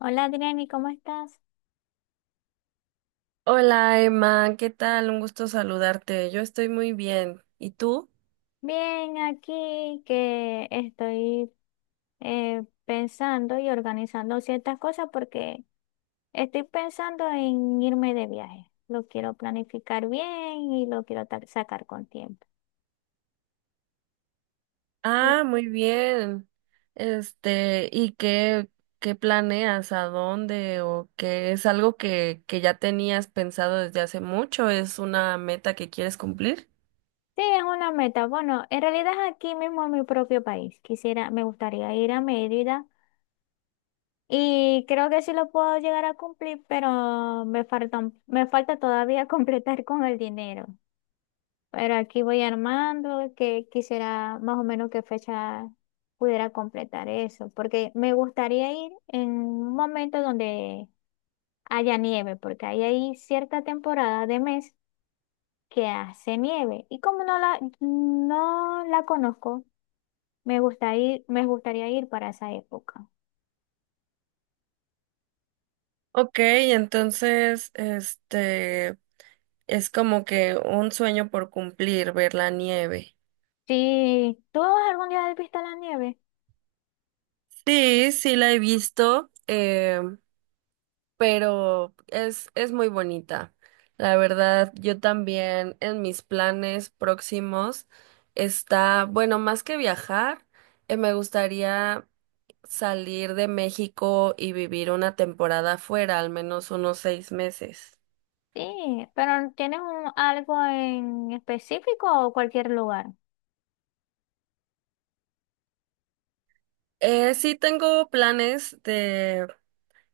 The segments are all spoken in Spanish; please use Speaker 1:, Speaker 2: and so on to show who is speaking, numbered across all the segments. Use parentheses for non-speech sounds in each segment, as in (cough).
Speaker 1: Hola Adriani, ¿cómo estás?
Speaker 2: Hola Emma, ¿qué tal? Un gusto saludarte. Yo estoy muy bien. ¿Y tú?
Speaker 1: Bien, aquí que estoy pensando y organizando ciertas cosas porque estoy pensando en irme de viaje. Lo quiero planificar bien y lo quiero sacar con tiempo. Y
Speaker 2: Ah, muy bien. ¿Y qué planeas? ¿A dónde? ¿O qué es algo que ya tenías pensado desde hace mucho? ¿Es una meta que quieres cumplir?
Speaker 1: sí, es una meta. Bueno, en realidad es aquí mismo en mi propio país. Quisiera, me gustaría ir a Mérida y creo que sí lo puedo llegar a cumplir, pero me faltan, me falta todavía (laughs) completar con el dinero. Pero aquí voy armando, que quisiera más o menos qué fecha pudiera completar eso, porque me gustaría ir en un momento donde haya nieve, porque ahí hay cierta temporada de mes que hace nieve y como no la conozco, me gusta ir, me gustaría ir para esa época.
Speaker 2: Ok, entonces, es como que un sueño por cumplir, ver la nieve.
Speaker 1: Si tú algún día has visto la nieve,
Speaker 2: Sí, sí la he visto. Pero es muy bonita. La verdad, yo también en mis planes próximos está, bueno, más que viajar, me gustaría salir de México y vivir una temporada fuera, al menos unos seis meses.
Speaker 1: sí, pero ¿tienes algo en específico o cualquier lugar?
Speaker 2: Sí tengo planes de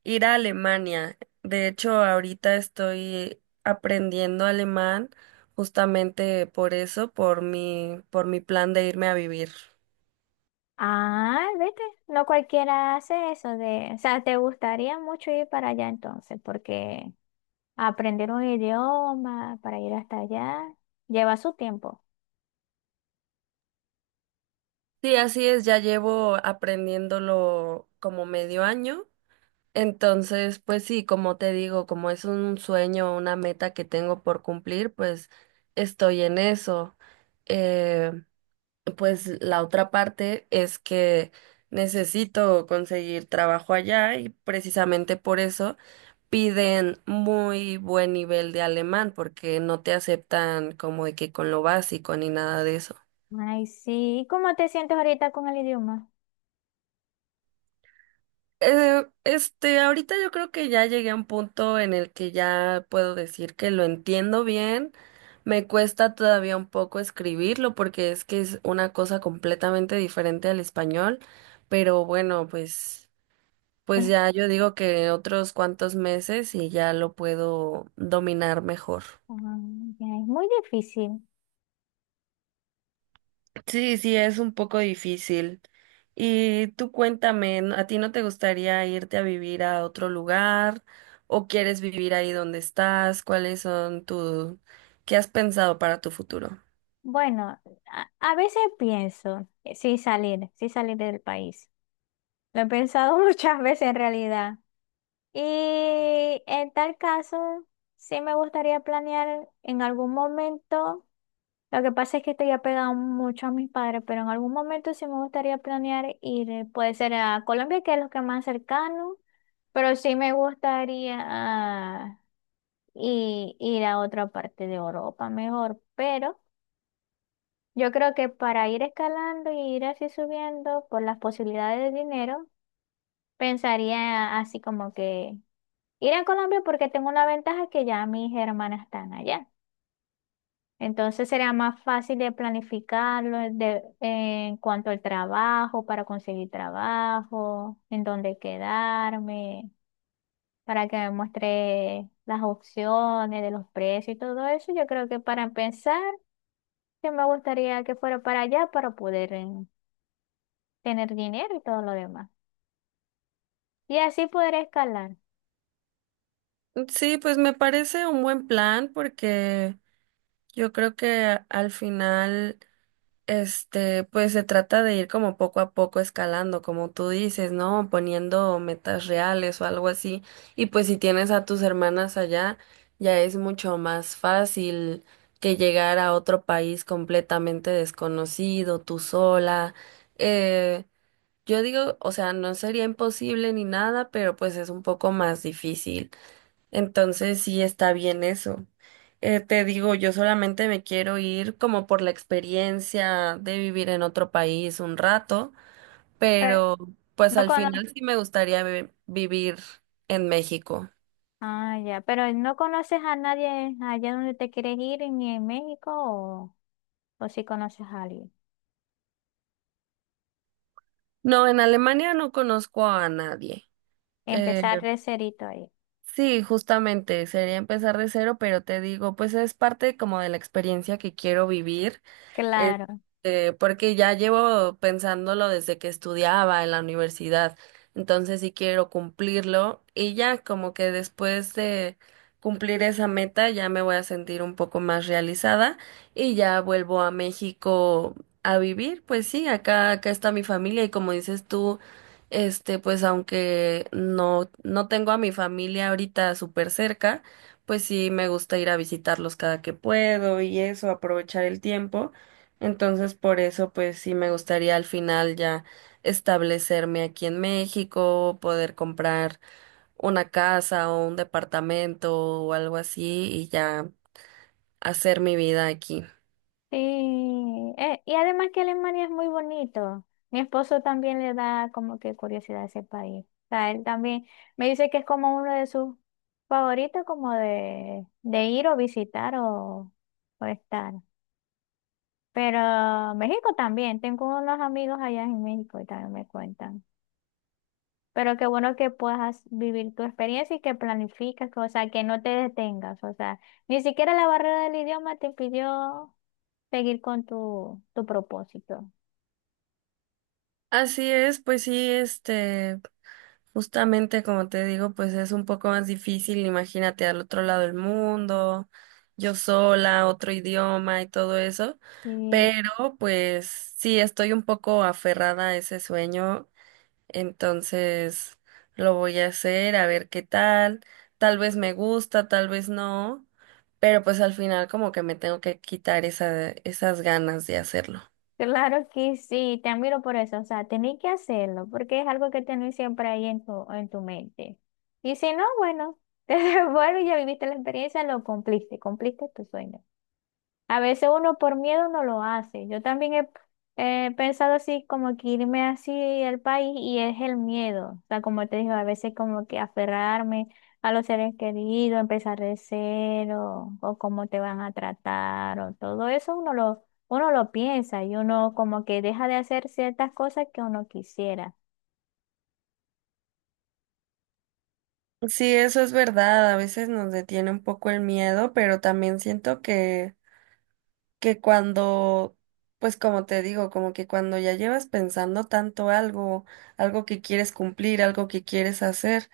Speaker 2: ir a Alemania. De hecho, ahorita estoy aprendiendo alemán justamente por eso, por mi plan de irme a vivir.
Speaker 1: Ah, vete, no cualquiera hace eso de, o sea, te gustaría mucho ir para allá entonces, porque aprender un idioma para ir hasta allá lleva su tiempo.
Speaker 2: Sí, así es, ya llevo aprendiéndolo como medio año. Entonces, pues sí, como te digo, como es un sueño, una meta que tengo por cumplir, pues estoy en eso. Eh, pues la otra parte es que necesito conseguir trabajo allá y precisamente por eso piden muy buen nivel de alemán porque no te aceptan como de que con lo básico ni nada de eso.
Speaker 1: Ay, sí, ¿y cómo te sientes ahorita con el idioma?
Speaker 2: Ahorita yo creo que ya llegué a un punto en el que ya puedo decir que lo entiendo bien. Me cuesta todavía un poco escribirlo porque es que es una cosa completamente diferente al español, pero bueno, pues
Speaker 1: Es,
Speaker 2: ya yo digo que otros cuantos meses y ya lo puedo dominar mejor.
Speaker 1: mm, ya, es muy difícil.
Speaker 2: Sí, sí, es un poco difícil. Y tú cuéntame, ¿a ti no te gustaría irte a vivir a otro lugar o quieres vivir ahí donde estás? ¿Qué has pensado para tu futuro?
Speaker 1: Bueno, a veces pienso, sí salir del país. Lo he pensado (laughs) muchas veces en realidad. Y en tal caso, sí me gustaría planear en algún momento. Lo que pasa es que estoy apegado mucho a mis padres, pero en algún momento sí me gustaría planear ir, puede ser a Colombia, que es lo que más cercano, pero sí me gustaría ir a otra parte de Europa mejor. Pero yo creo que para ir escalando y ir así subiendo por las posibilidades de dinero, pensaría así como que ir a Colombia porque tengo una ventaja que ya mis hermanas están allá. Entonces sería más fácil de planificarlo en cuanto al trabajo, para conseguir trabajo, en dónde quedarme, para que me muestre las opciones de los precios y todo eso. Yo creo que para empezar, que me gustaría que fuera para allá para poder tener dinero y todo lo demás. Y así poder escalar.
Speaker 2: Sí, pues me parece un buen plan porque yo creo que al final, pues se trata de ir como poco a poco escalando, como tú dices, ¿no? Poniendo metas reales o algo así. Y pues si tienes a tus hermanas allá, ya es mucho más fácil que llegar a otro país completamente desconocido, tú sola. Eh, yo digo, o sea, no sería imposible ni nada, pero pues es un poco más difícil. Entonces sí está bien eso. Te digo, yo solamente me quiero ir como por la experiencia de vivir en otro país un rato,
Speaker 1: Eh,
Speaker 2: pero pues
Speaker 1: No
Speaker 2: al
Speaker 1: cono
Speaker 2: final sí me gustaría vivir en México.
Speaker 1: ah, ya, pero no conoces a nadie allá donde te quieres ir, ni en México, o si conoces a alguien.
Speaker 2: No, en Alemania no conozco a nadie. Eh,
Speaker 1: Empezar de cerito ahí.
Speaker 2: sí, justamente sería empezar de cero, pero te digo, pues es parte como de la experiencia que quiero vivir.
Speaker 1: Claro.
Speaker 2: Este, porque ya llevo pensándolo desde que estudiaba en la universidad, entonces sí quiero cumplirlo y ya como que después de cumplir esa meta ya me voy a sentir un poco más realizada y ya vuelvo a México a vivir, pues sí, acá está mi familia y como dices tú, este, pues aunque no tengo a mi familia ahorita súper cerca, pues sí me gusta ir a visitarlos cada que puedo y eso, aprovechar el tiempo. Entonces, por eso, pues sí me gustaría al final ya establecerme aquí en México, poder comprar una casa o un departamento o algo así y ya hacer mi vida aquí.
Speaker 1: Sí. Y además que Alemania es muy bonito. Mi esposo también le da como que curiosidad a ese país. O sea, él también me dice que es como uno de sus favoritos, como de ir o visitar o estar. Pero México también. Tengo unos amigos allá en México y también me cuentan. Pero qué bueno que puedas vivir tu experiencia y que planificas, que, o sea, que no te detengas. O sea, ni siquiera la barrera del idioma te impidió seguir con tu, tu propósito.
Speaker 2: Así es, pues sí, este, justamente como te digo, pues es un poco más difícil, imagínate al otro lado del mundo, yo sola, otro idioma y todo eso,
Speaker 1: Y
Speaker 2: pero pues sí, estoy un poco aferrada a ese sueño. Entonces lo voy a hacer, a ver qué tal. Tal vez me gusta, tal vez no, pero pues al final como que me tengo que quitar esas ganas de hacerlo.
Speaker 1: claro que sí, te admiro por eso, o sea, tenés que hacerlo, porque es algo que tenés siempre ahí en tu mente. Y si no, bueno, (laughs) te devuelves, ya viviste la experiencia, lo cumpliste, cumpliste tu sueño. A veces uno por miedo no lo hace. Yo también he pensado así, como que irme así al país y es el miedo. O sea, como te digo, a veces como que aferrarme a los seres queridos, empezar de cero, o cómo te van a tratar, o todo eso uno lo piensa y uno como que deja de hacer ciertas cosas que uno quisiera.
Speaker 2: Sí, eso es verdad, a veces nos detiene un poco el miedo, pero también siento que cuando, pues como te digo, como que cuando ya llevas pensando tanto algo, algo que quieres cumplir, algo que quieres hacer,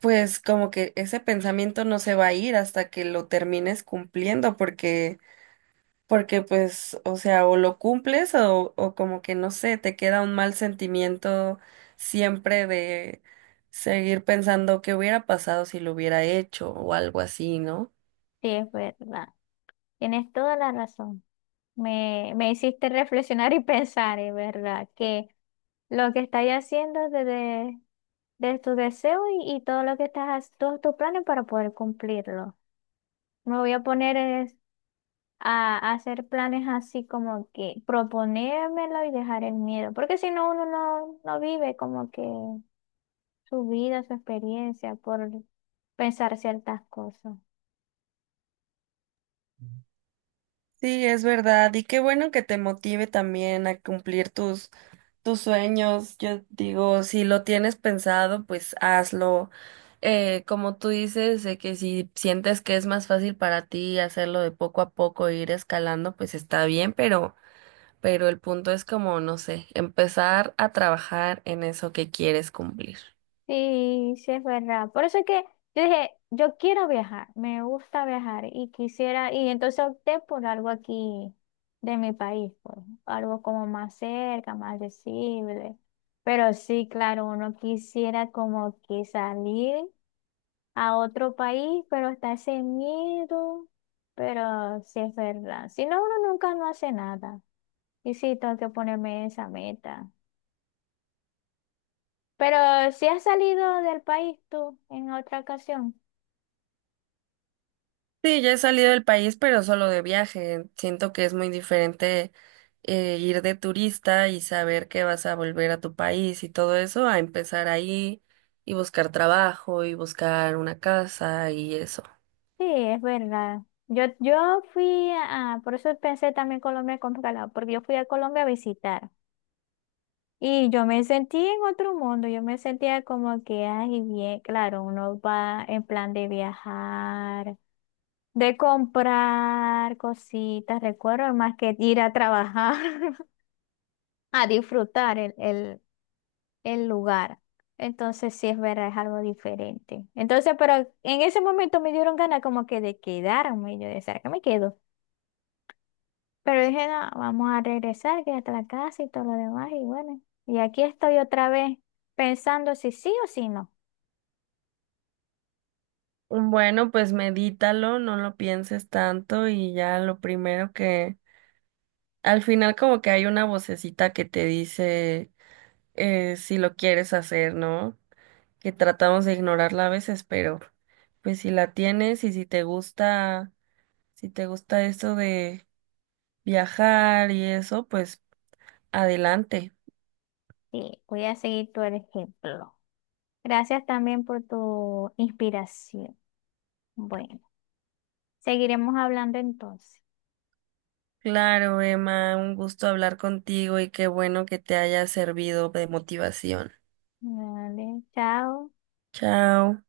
Speaker 2: pues como que ese pensamiento no se va a ir hasta que lo termines cumpliendo, porque pues, o sea, o lo cumples o como que no sé, te queda un mal sentimiento siempre de seguir pensando qué hubiera pasado si lo hubiera hecho o algo así, ¿no?
Speaker 1: Sí, es verdad. Tienes toda la razón. Me hiciste reflexionar y pensar, es verdad, que lo que estás haciendo desde de tu deseo y todo lo que estás, todos tus planes para poder cumplirlo. Me voy a poner es a hacer planes así como que proponérmelo y dejar el miedo, porque si no, uno no, no vive como que su vida, su experiencia por pensar ciertas cosas.
Speaker 2: Sí, es verdad. Y qué bueno que te motive también a cumplir tus sueños. Yo digo, si lo tienes pensado, pues hazlo. Como tú dices, de que si sientes que es más fácil para ti hacerlo de poco a poco, e ir escalando, pues está bien, pero el punto es como, no sé, empezar a trabajar en eso que quieres cumplir.
Speaker 1: Sí, sí es verdad. Por eso es que yo dije, yo quiero viajar, me gusta viajar y quisiera, y entonces opté por algo aquí de mi país, pues, algo como más cerca, más accesible. Pero sí, claro, uno quisiera como que salir a otro país, pero está ese miedo. Pero sí es verdad. Si no, uno nunca no hace nada. Y sí, tengo que ponerme esa meta. Pero si has salido del país tú en otra ocasión.
Speaker 2: Sí, ya he salido del país, pero solo de viaje. Siento que es muy diferente ir de turista y saber que vas a volver a tu país y todo eso, a empezar ahí y buscar trabajo y buscar una casa y eso.
Speaker 1: Sí, es verdad. Yo fui a, por eso pensé también Colombia con calado, porque yo fui a Colombia a visitar y yo me sentí en otro mundo, yo me sentía como que, ay, bien, claro, uno va en plan de viajar, de comprar cositas, recuerdo, más que ir a trabajar, (laughs) a disfrutar el lugar. Entonces sí es verdad, es algo diferente. Entonces, pero en ese momento me dieron ganas como que de quedarme, y yo decía, ¿será que me quedo? Pero dije, no, vamos a regresar, que hasta la casa y todo lo demás, y bueno, y aquí estoy otra vez pensando si sí o si no.
Speaker 2: Bueno, pues medítalo, no lo pienses tanto y ya lo primero que al final como que hay una vocecita que te dice si lo quieres hacer, ¿no? Que tratamos de ignorarla a veces, pero pues si la tienes y si te gusta, si te gusta esto de viajar y eso, pues adelante.
Speaker 1: Y voy a seguir tu ejemplo. Gracias también por tu inspiración. Bueno, seguiremos hablando entonces.
Speaker 2: Claro, Emma, un gusto hablar contigo y qué bueno que te haya servido de motivación.
Speaker 1: Vale, chao.
Speaker 2: Chao.